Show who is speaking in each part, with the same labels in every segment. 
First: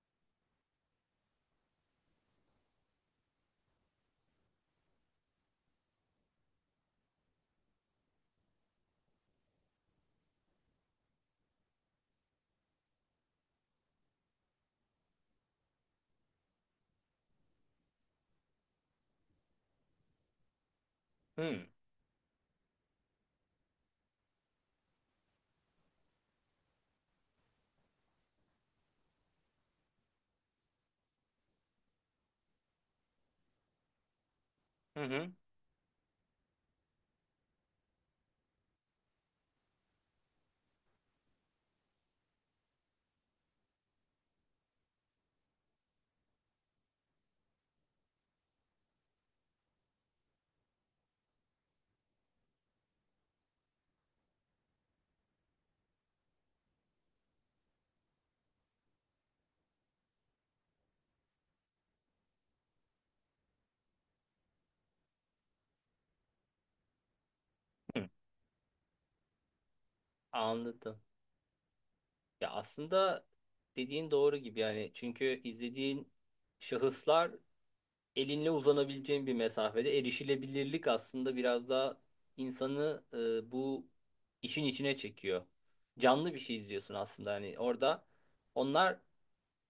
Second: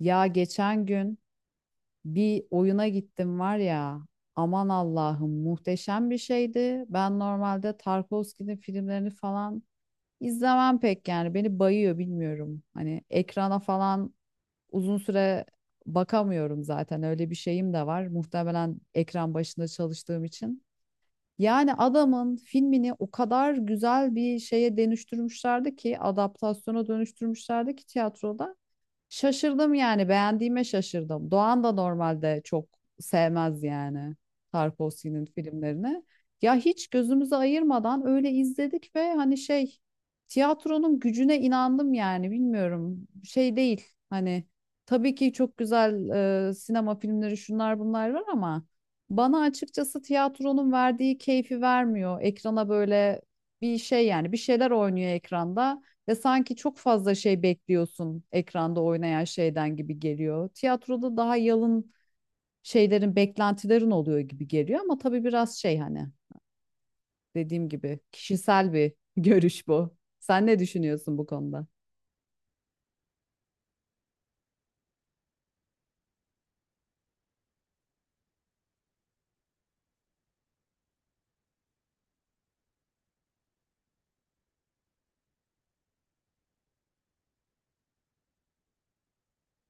Speaker 1: Ya geçen gün bir oyuna gittim var ya. Aman Allah'ım muhteşem bir şeydi. Ben normalde Tarkovski'nin filmlerini falan izlemem pek yani. Beni bayıyor bilmiyorum. Hani ekrana falan uzun süre bakamıyorum zaten. Öyle bir şeyim de var. Muhtemelen ekran başında çalıştığım için.
Speaker 2: Hmm.
Speaker 1: Yani adamın filmini o kadar güzel bir şeye dönüştürmüşlerdi ki, adaptasyona dönüştürmüşlerdi ki tiyatroda. Şaşırdım yani beğendiğime şaşırdım. Doğan da normalde çok sevmez yani
Speaker 2: Hı
Speaker 1: Tarkovski'nin
Speaker 2: hı.
Speaker 1: filmlerini. Ya hiç gözümüzü ayırmadan öyle izledik ve hani şey tiyatronun gücüne inandım yani bilmiyorum şey değil hani tabii ki çok güzel sinema filmleri şunlar bunlar var ama bana açıkçası tiyatronun verdiği keyfi vermiyor. Ekrana böyle bir şey yani bir şeyler oynuyor ekranda. Ve sanki çok fazla şey bekliyorsun ekranda oynayan şeyden gibi geliyor. Tiyatroda daha yalın şeylerin, beklentilerin oluyor gibi geliyor ama tabii biraz şey hani dediğim gibi
Speaker 2: Hı.
Speaker 1: kişisel bir görüş bu. Sen ne
Speaker 2: Anladım.
Speaker 1: düşünüyorsun bu konuda?
Speaker 2: Ya aslında dediğin doğru gibi, yani çünkü izlediğin şahıslar, elinle uzanabileceğin bir mesafede erişilebilirlik aslında biraz daha insanı, bu işin içine çekiyor. Canlı bir şey izliyorsun aslında, hani orada onlar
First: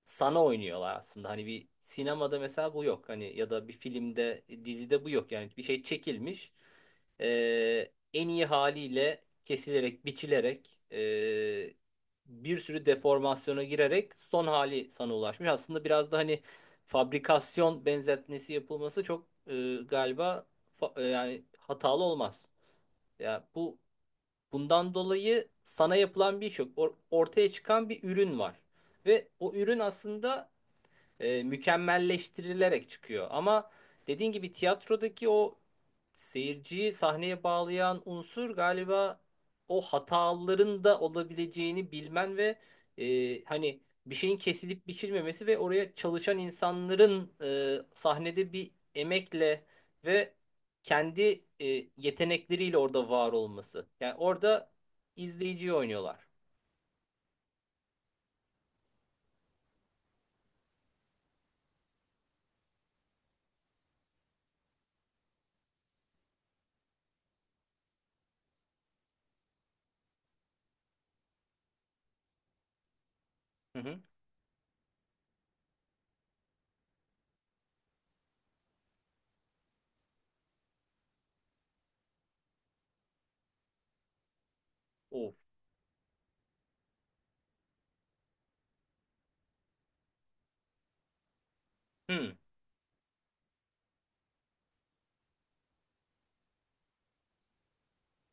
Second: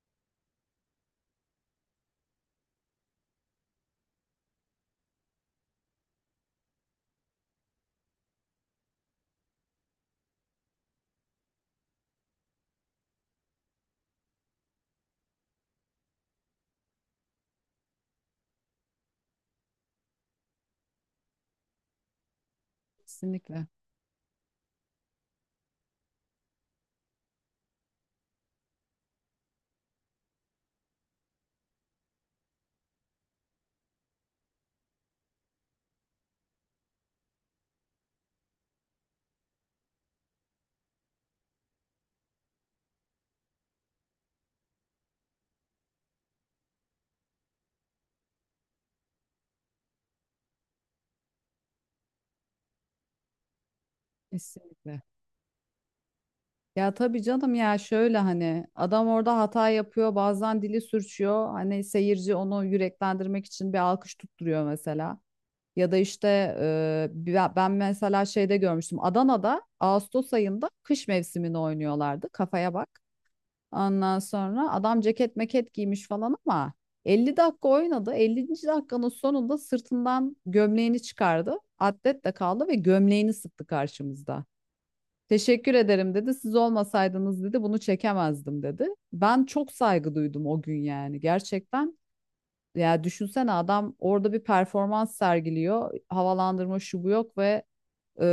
Speaker 2: sana oynuyorlar aslında. Hani bir sinemada mesela bu yok. Hani ya da bir filmde, dizide bu yok. Yani bir şey çekilmiş. En iyi haliyle kesilerek, biçilerek, bir sürü deformasyona girerek son hali sana ulaşmış. Aslında biraz da hani fabrikasyon benzetmesi yapılması çok, galiba yani hatalı olmaz. Ya
Speaker 1: Kesinlikle,
Speaker 2: bundan dolayı sana yapılan bir iş yok. Ortaya çıkan bir ürün var. Ve o ürün aslında mükemmelleştirilerek çıkıyor. Ama dediğin gibi tiyatrodaki o seyirciyi sahneye bağlayan unsur galiba o hataların da olabileceğini bilmen ve hani bir şeyin kesilip biçilmemesi ve oraya çalışan insanların sahnede bir emekle ve kendi yetenekleriyle orada var olması. Yani orada
Speaker 1: kesinlikle.
Speaker 2: izleyiciyi oynuyorlar.
Speaker 1: Ya tabii canım ya şöyle hani adam orada hata yapıyor, bazen dili sürçüyor. Hani seyirci onu yüreklendirmek için bir alkış tutturuyor mesela. Ya da işte ben mesela şeyde görmüştüm. Adana'da Ağustos ayında kış mevsimini oynuyorlardı. Kafaya bak.
Speaker 2: Hı hı.
Speaker 1: Ondan sonra adam ceket meket giymiş falan ama 50 dakika oynadı. 50. dakikanın sonunda sırtından gömleğini çıkardı. Atlet de kaldı ve gömleğini sıktı karşımızda.
Speaker 2: Of.
Speaker 1: Teşekkür ederim dedi. Siz olmasaydınız dedi bunu çekemezdim dedi. Ben çok saygı duydum o gün yani. Gerçekten
Speaker 2: Hı hı.
Speaker 1: ya düşünsene adam orada bir performans sergiliyor. Havalandırma şu bu yok ve e,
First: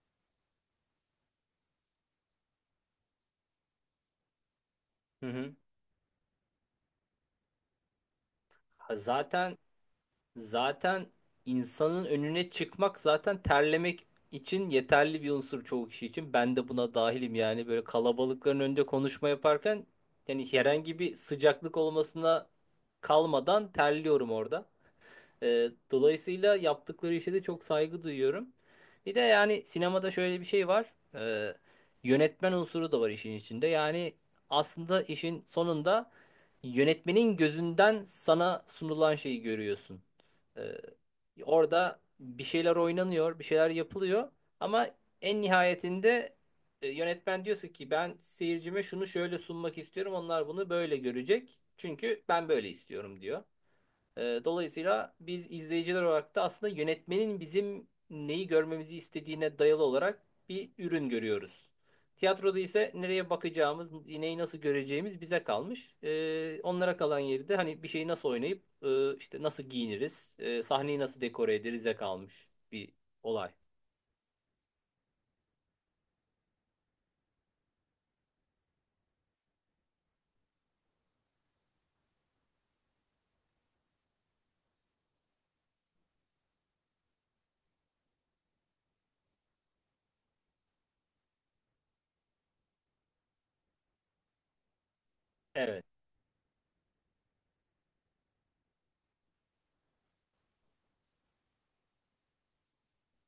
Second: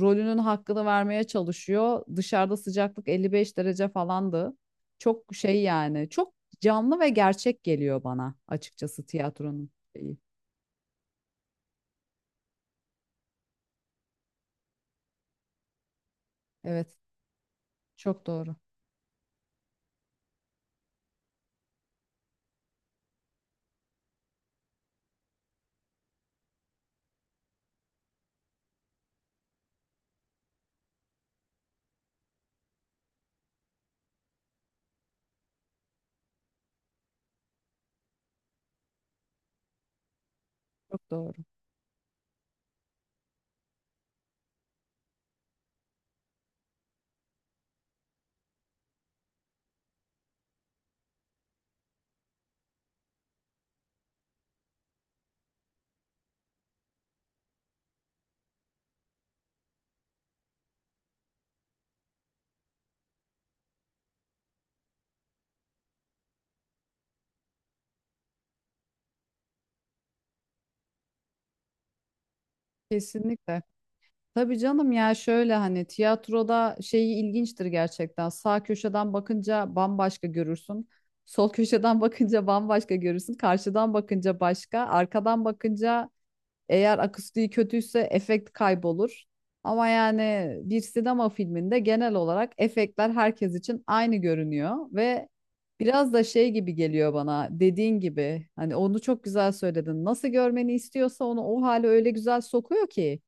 Speaker 1: rolünün hakkını vermeye çalışıyor. Dışarıda sıcaklık 55 derece falandı. Çok
Speaker 2: Hı.
Speaker 1: şey yani çok canlı ve gerçek geliyor bana
Speaker 2: Ha,
Speaker 1: açıkçası
Speaker 2: Zaten
Speaker 1: tiyatronun şeyi.
Speaker 2: Zaten insanın önüne çıkmak zaten terlemek için yeterli bir unsur çoğu kişi için. Ben de buna
Speaker 1: Evet
Speaker 2: dahilim, yani böyle
Speaker 1: çok doğru
Speaker 2: kalabalıkların önünde konuşma yaparken yani herhangi bir sıcaklık olmasına kalmadan terliyorum orada. Dolayısıyla yaptıkları işe de çok saygı duyuyorum. Bir de yani sinemada şöyle bir şey var. Yönetmen unsuru da var işin içinde. Yani aslında işin sonunda yönetmenin gözünden sana sunulan şeyi görüyorsun. Ee,
Speaker 1: çok doğru
Speaker 2: Orada bir şeyler oynanıyor, bir şeyler yapılıyor. Ama en nihayetinde yönetmen diyorsa ki ben seyircime şunu şöyle sunmak istiyorum. Onlar bunu böyle görecek. Çünkü ben böyle istiyorum diyor. Dolayısıyla biz izleyiciler olarak da aslında yönetmenin bizim neyi görmemizi istediğine dayalı olarak bir ürün görüyoruz. Tiyatroda ise nereye bakacağımız, neyi nasıl göreceğimiz bize kalmış. Onlara kalan yeri de hani bir şeyi nasıl oynayıp işte nasıl giyiniriz, sahneyi nasıl dekore ederize kalmış bir olay.
Speaker 1: kesinlikle. Tabii canım ya şöyle hani tiyatroda şeyi ilginçtir gerçekten. Sağ köşeden bakınca bambaşka görürsün. Sol köşeden bakınca bambaşka görürsün. Karşıdan bakınca başka. Arkadan bakınca eğer akustiği kötüyse efekt kaybolur. Ama yani bir sinema filminde genel olarak efektler herkes için aynı görünüyor ve
Speaker 2: Evet,
Speaker 1: biraz da şey gibi geliyor bana dediğin gibi hani onu çok güzel söyledin. Nasıl görmeni istiyorsa onu o hale öyle güzel sokuyor ki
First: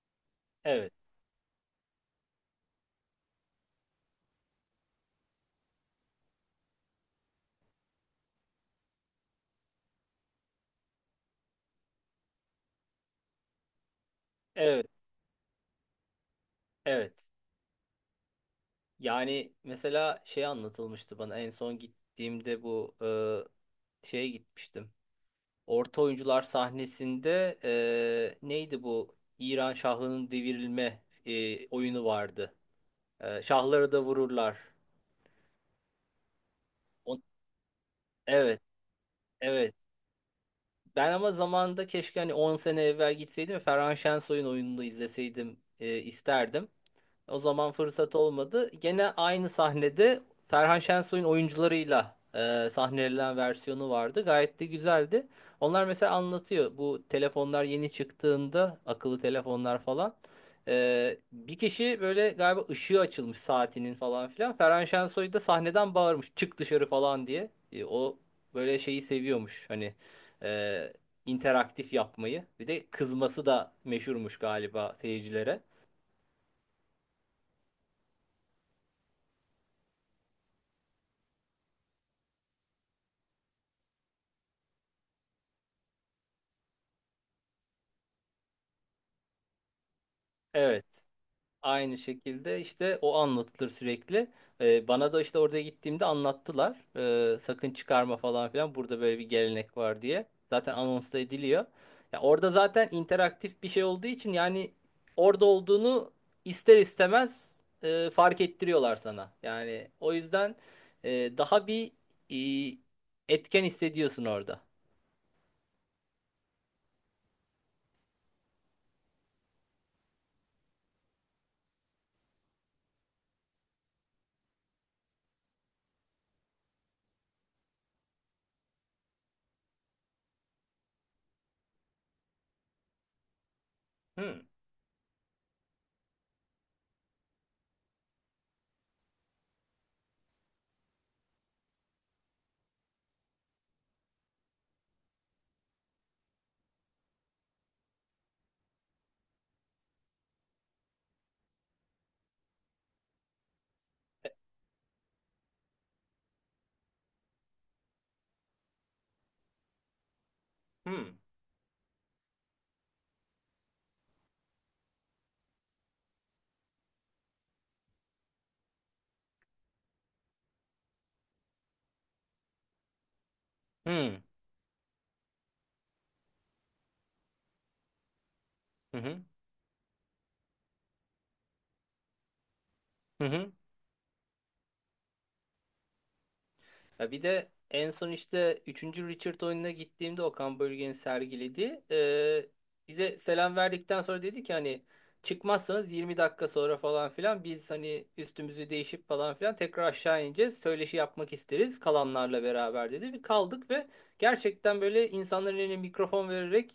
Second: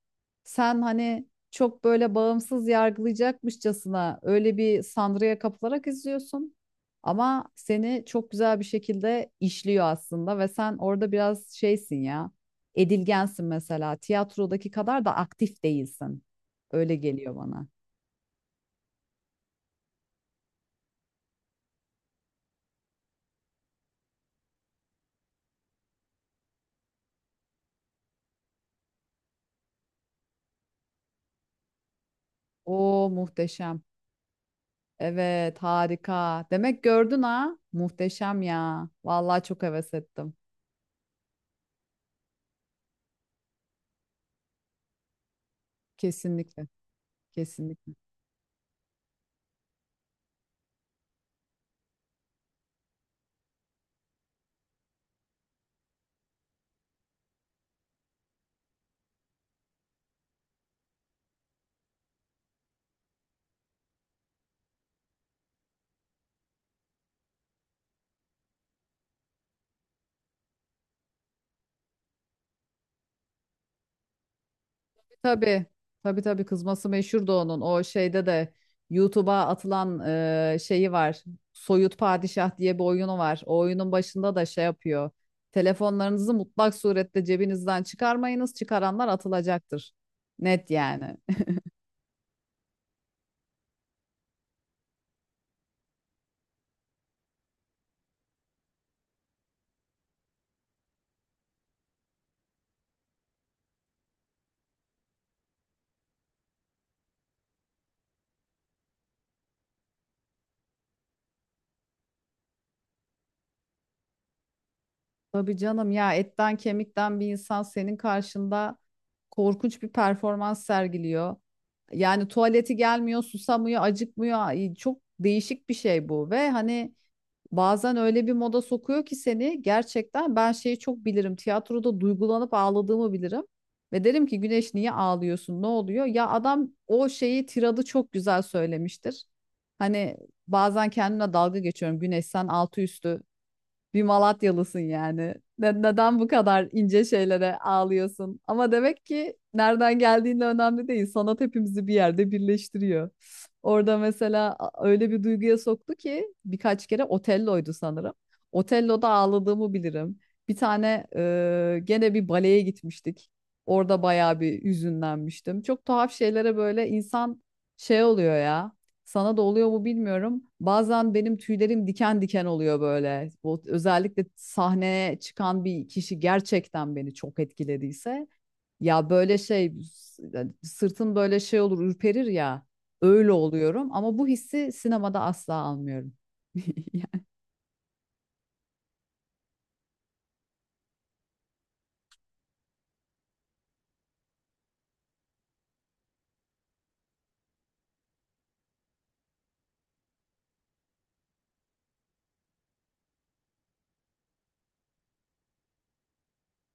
Speaker 1: sen
Speaker 2: evet,
Speaker 1: hani çok böyle bağımsız yargılayacakmışçasına öyle bir sanrıya kapılarak izliyorsun. Ama seni çok güzel bir şekilde işliyor aslında ve sen orada biraz şeysin ya edilgensin mesela. Tiyatrodaki
Speaker 2: evet,
Speaker 1: kadar da aktif değilsin. Öyle
Speaker 2: evet.
Speaker 1: geliyor bana.
Speaker 2: Yani mesela şey anlatılmıştı bana en son gittiğimde bu, şeye gitmiştim. Orta oyuncular sahnesinde, neydi bu? İran şahının devirilme, oyunu vardı.
Speaker 1: O muhteşem.
Speaker 2: Şahları da vururlar.
Speaker 1: Evet, harika. Demek
Speaker 2: O-
Speaker 1: gördün ha? Muhteşem
Speaker 2: evet,
Speaker 1: ya. Vallahi çok
Speaker 2: evet.
Speaker 1: heves ettim.
Speaker 2: Ben ama zamanında keşke hani 10 sene evvel gitseydim ve Ferhan Şensoy'un oyununu izleseydim
Speaker 1: Kesinlikle.
Speaker 2: isterdim. O zaman
Speaker 1: Kesinlikle.
Speaker 2: fırsat olmadı. Gene aynı sahnede Ferhan Şensoy'un oyuncularıyla sahnelenen versiyonu vardı. Gayet de güzeldi. Onlar mesela anlatıyor. Bu telefonlar yeni çıktığında akıllı telefonlar falan. Bir kişi böyle galiba ışığı açılmış saatinin falan filan. Ferhan Şensoy da sahneden bağırmış. Çık dışarı falan diye. O böyle şeyi seviyormuş. Hani e, interaktif yapmayı. Bir de kızması da meşhurmuş galiba seyircilere.
Speaker 1: Tabii. Tabii tabii kızması meşhurdu onun. O şeyde de YouTube'a atılan şeyi var. Soyut Padişah diye bir oyunu var. O oyunun başında da şey yapıyor. Telefonlarınızı mutlak surette cebinizden çıkarmayınız. Çıkaranlar atılacaktır. Net
Speaker 2: Evet.
Speaker 1: yani.
Speaker 2: Aynı şekilde işte o anlatılır sürekli. Bana da işte orada gittiğimde anlattılar. Sakın çıkarma falan filan. Burada böyle bir gelenek var diye. Zaten anons da ediliyor. Ya orada zaten interaktif bir şey olduğu için yani orada olduğunu ister istemez fark ettiriyorlar sana. Yani o yüzden daha bir etken hissediyorsun orada.
Speaker 1: Tabii canım ya etten kemikten bir insan senin karşında korkunç bir performans sergiliyor. Yani tuvaleti gelmiyor, susamıyor, acıkmıyor. Ay, çok değişik bir şey bu ve hani bazen öyle bir moda sokuyor ki seni gerçekten ben şeyi çok bilirim. Tiyatroda duygulanıp ağladığımı bilirim. Ve derim ki
Speaker 2: Hmm.
Speaker 1: Güneş niye ağlıyorsun? Ne oluyor? Ya adam o şeyi tiradı çok güzel söylemiştir. Hani bazen kendimle dalga geçiyorum. Güneş sen altı üstü bir Malatyalısın yani. Neden bu kadar ince şeylere ağlıyorsun? Ama demek ki nereden geldiğin de önemli değil. Sanat hepimizi bir yerde birleştiriyor. Orada mesela öyle bir duyguya soktu ki birkaç kere Otello'ydu sanırım. Otello'da ağladığımı bilirim. Bir tane
Speaker 2: Hmm.
Speaker 1: gene bir baleye gitmiştik. Orada bayağı bir hüzünlenmiştim. Çok tuhaf şeylere böyle insan şey oluyor ya. Sana da oluyor mu bilmiyorum. Bazen benim tüylerim diken diken oluyor böyle. O,
Speaker 2: Hmm.
Speaker 1: özellikle sahneye çıkan bir kişi gerçekten beni çok etkilediyse.
Speaker 2: Hı
Speaker 1: Ya
Speaker 2: hı.
Speaker 1: böyle şey yani sırtım böyle şey olur ürperir ya.
Speaker 2: Hı
Speaker 1: Öyle
Speaker 2: hı.
Speaker 1: oluyorum ama bu hissi sinemada asla almıyorum.
Speaker 2: Ya bir de en son işte üçüncü Richard oyununa gittiğimde Okan Bölge'nin sergilediği, bize selam verdikten sonra dedi ki hani çıkmazsanız 20 dakika sonra falan filan biz hani üstümüzü değişip falan filan tekrar aşağı ineceğiz. Söyleşi yapmak isteriz kalanlarla beraber dedi. Bir kaldık ve gerçekten böyle insanların eline mikrofon vererek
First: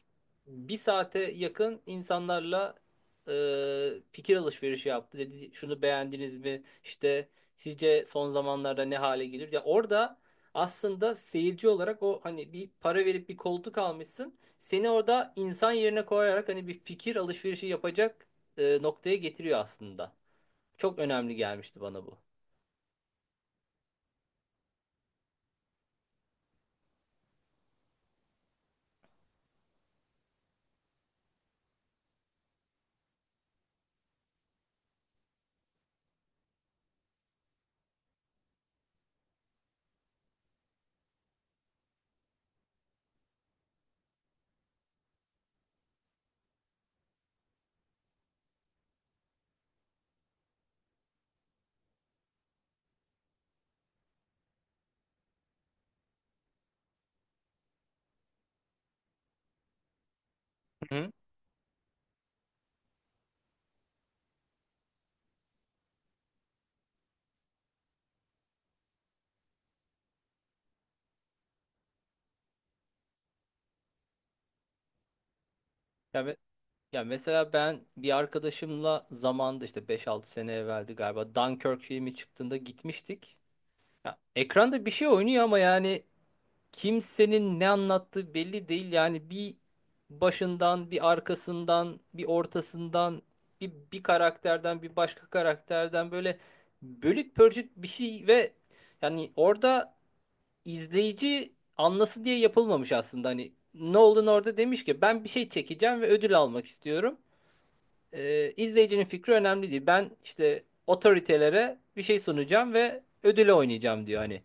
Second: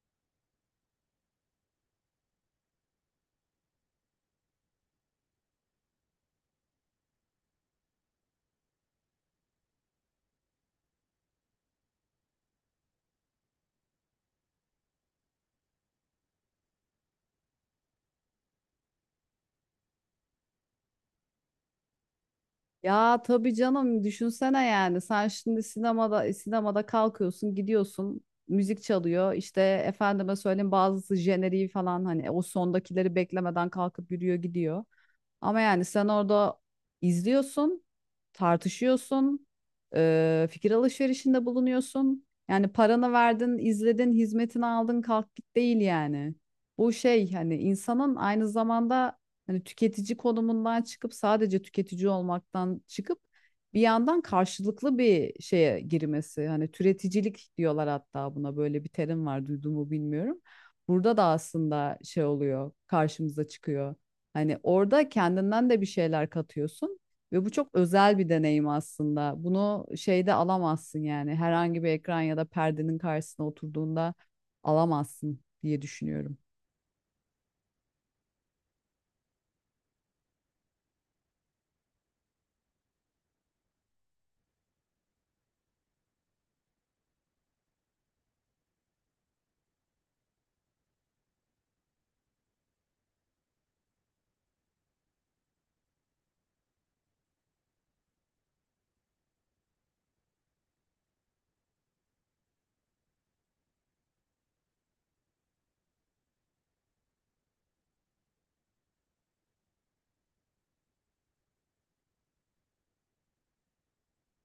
Speaker 2: bir saate yakın insanlarla fikir alışverişi yaptı. Dedi şunu beğendiniz mi? İşte sizce son zamanlarda ne hale gelir? Ya orada aslında seyirci olarak o hani bir para verip bir koltuk almışsın. Seni orada insan yerine koyarak hani bir fikir alışverişi yapacak noktaya getiriyor aslında. Çok önemli gelmişti bana bu.
Speaker 1: Ya tabii canım düşünsene yani sen şimdi sinemada sinemada kalkıyorsun gidiyorsun müzik çalıyor işte efendime söyleyeyim bazısı jeneriği falan hani o sondakileri beklemeden kalkıp yürüyor gidiyor. Ama yani sen orada izliyorsun, tartışıyorsun, fikir alışverişinde bulunuyorsun. Yani paranı verdin, izledin, hizmetini aldın, kalk git değil yani. Bu şey hani insanın aynı zamanda hani tüketici konumundan çıkıp sadece tüketici olmaktan çıkıp bir yandan karşılıklı bir şeye girmesi. Hani türeticilik diyorlar hatta buna böyle bir terim var duydun mu bilmiyorum.
Speaker 2: Hı?
Speaker 1: Burada da aslında şey oluyor, karşımıza çıkıyor. Hani orada kendinden de bir şeyler katıyorsun ve bu çok özel bir deneyim aslında. Bunu şeyde alamazsın yani herhangi bir ekran ya da perdenin karşısına oturduğunda alamazsın diye
Speaker 2: Ya, me-
Speaker 1: düşünüyorum.
Speaker 2: ya, mesela ben bir arkadaşımla zamanda işte beş altı sene evveldi galiba Dunkirk filmi çıktığında gitmiştik. Ya, ekranda bir şey oynuyor ama yani kimsenin ne anlattığı belli değil. Yani bir başından, bir arkasından, bir ortasından, bir karakterden, bir başka karakterden böyle bölük pörçük bir şey ve yani orada izleyici anlasın diye yapılmamış aslında. Hani Nolan orada demiş ki ben bir şey çekeceğim ve ödül almak istiyorum. İzleyicinin fikri önemli değil. Ben işte otoritelere bir şey sunacağım ve ödüle oynayacağım diyor hani.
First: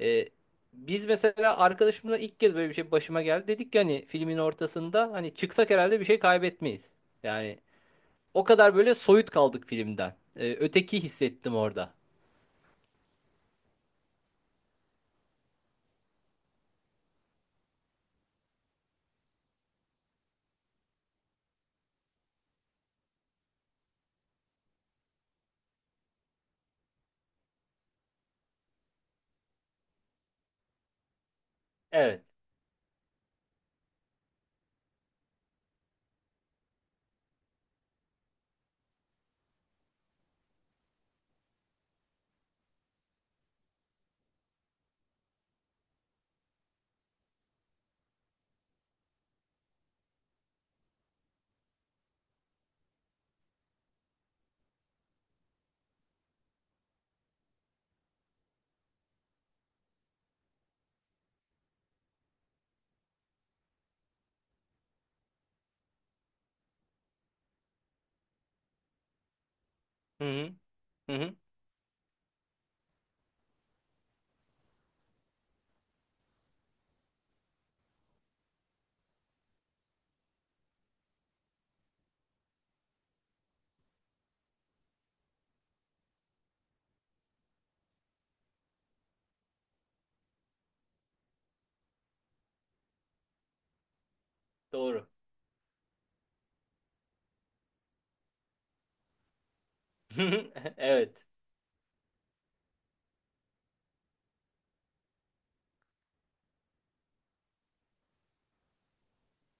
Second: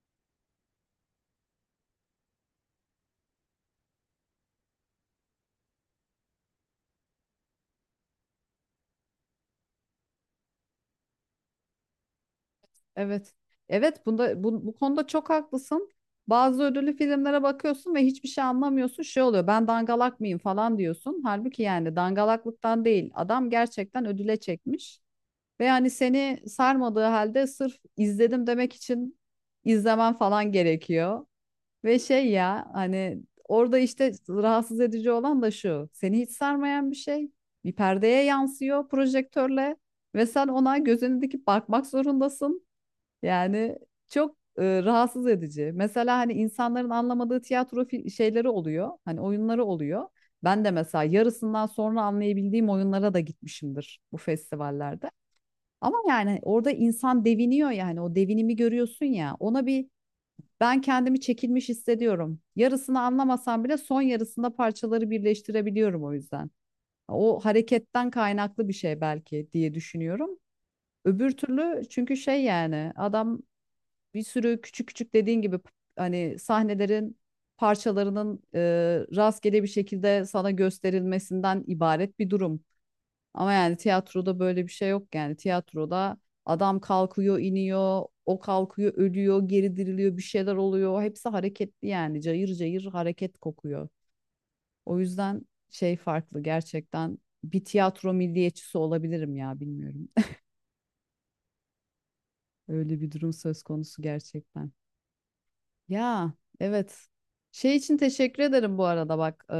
Speaker 2: E, Biz mesela arkadaşımla ilk kez böyle bir şey başıma geldi. Dedik ki hani filmin ortasında hani çıksak herhalde bir şey kaybetmeyiz. Yani o kadar böyle soyut kaldık filmden. Öteki hissettim orada.
Speaker 1: Evet. Evet bunda bu, bu konuda çok haklısın. Bazı ödüllü filmlere bakıyorsun ve hiçbir şey anlamıyorsun. Şey oluyor ben dangalak mıyım falan diyorsun. Halbuki yani dangalaklıktan değil. Adam gerçekten ödüle çekmiş. Ve hani seni sarmadığı halde sırf izledim demek için izlemen falan gerekiyor. Ve
Speaker 2: Evet.
Speaker 1: şey ya hani orada işte rahatsız edici olan da şu. Seni hiç sarmayan bir şey bir perdeye yansıyor projektörle ve sen ona gözünü dikip bakmak zorundasın. Yani çok rahatsız edici. Mesela hani insanların anlamadığı tiyatro şeyleri oluyor. Hani oyunları oluyor. Ben de mesela yarısından sonra anlayabildiğim oyunlara da gitmişimdir bu festivallerde. Ama yani orada insan deviniyor yani o devinimi görüyorsun ya ona bir ben kendimi çekilmiş hissediyorum. Yarısını anlamasam bile son yarısında parçaları birleştirebiliyorum o yüzden. O hareketten kaynaklı bir şey belki diye
Speaker 2: Hı
Speaker 1: düşünüyorum.
Speaker 2: hı. Hı
Speaker 1: Öbür
Speaker 2: hı.
Speaker 1: türlü çünkü şey yani adam bir sürü küçük küçük dediğin gibi hani sahnelerin parçalarının rastgele bir şekilde sana gösterilmesinden ibaret bir durum. Ama yani tiyatroda böyle bir şey yok yani. Tiyatroda adam kalkıyor, iniyor, o kalkıyor, ölüyor, geri diriliyor, bir şeyler oluyor. Hepsi hareketli yani. Cayır cayır hareket kokuyor. O
Speaker 2: Doğru.
Speaker 1: yüzden şey farklı gerçekten. Bir tiyatro milliyetçisi olabilirim ya bilmiyorum.
Speaker 2: Evet.
Speaker 1: Öyle bir durum söz konusu gerçekten. Ya evet. Şey için teşekkür ederim bu arada bak.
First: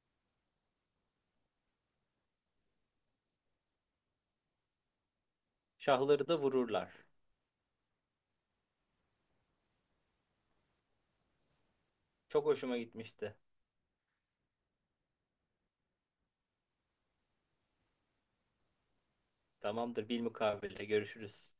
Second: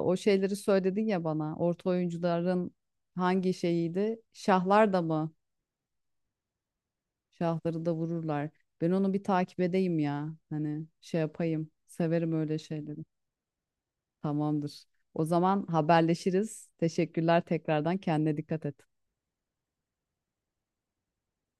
Speaker 1: O şeyleri söyledin ya bana. Orta oyuncuların hangi şeyiydi? Şahlar da mı?
Speaker 2: Şahları da vururlar.
Speaker 1: Şahları da vururlar. Ben onu bir takip edeyim ya. Hani şey yapayım. Severim
Speaker 2: Çok
Speaker 1: öyle
Speaker 2: hoşuma
Speaker 1: şeyleri.
Speaker 2: gitmişti.
Speaker 1: Tamamdır. O zaman haberleşiriz. Teşekkürler tekrardan. Kendine dikkat et.
Speaker 2: Tamamdır, bilmukabele görüşürüz.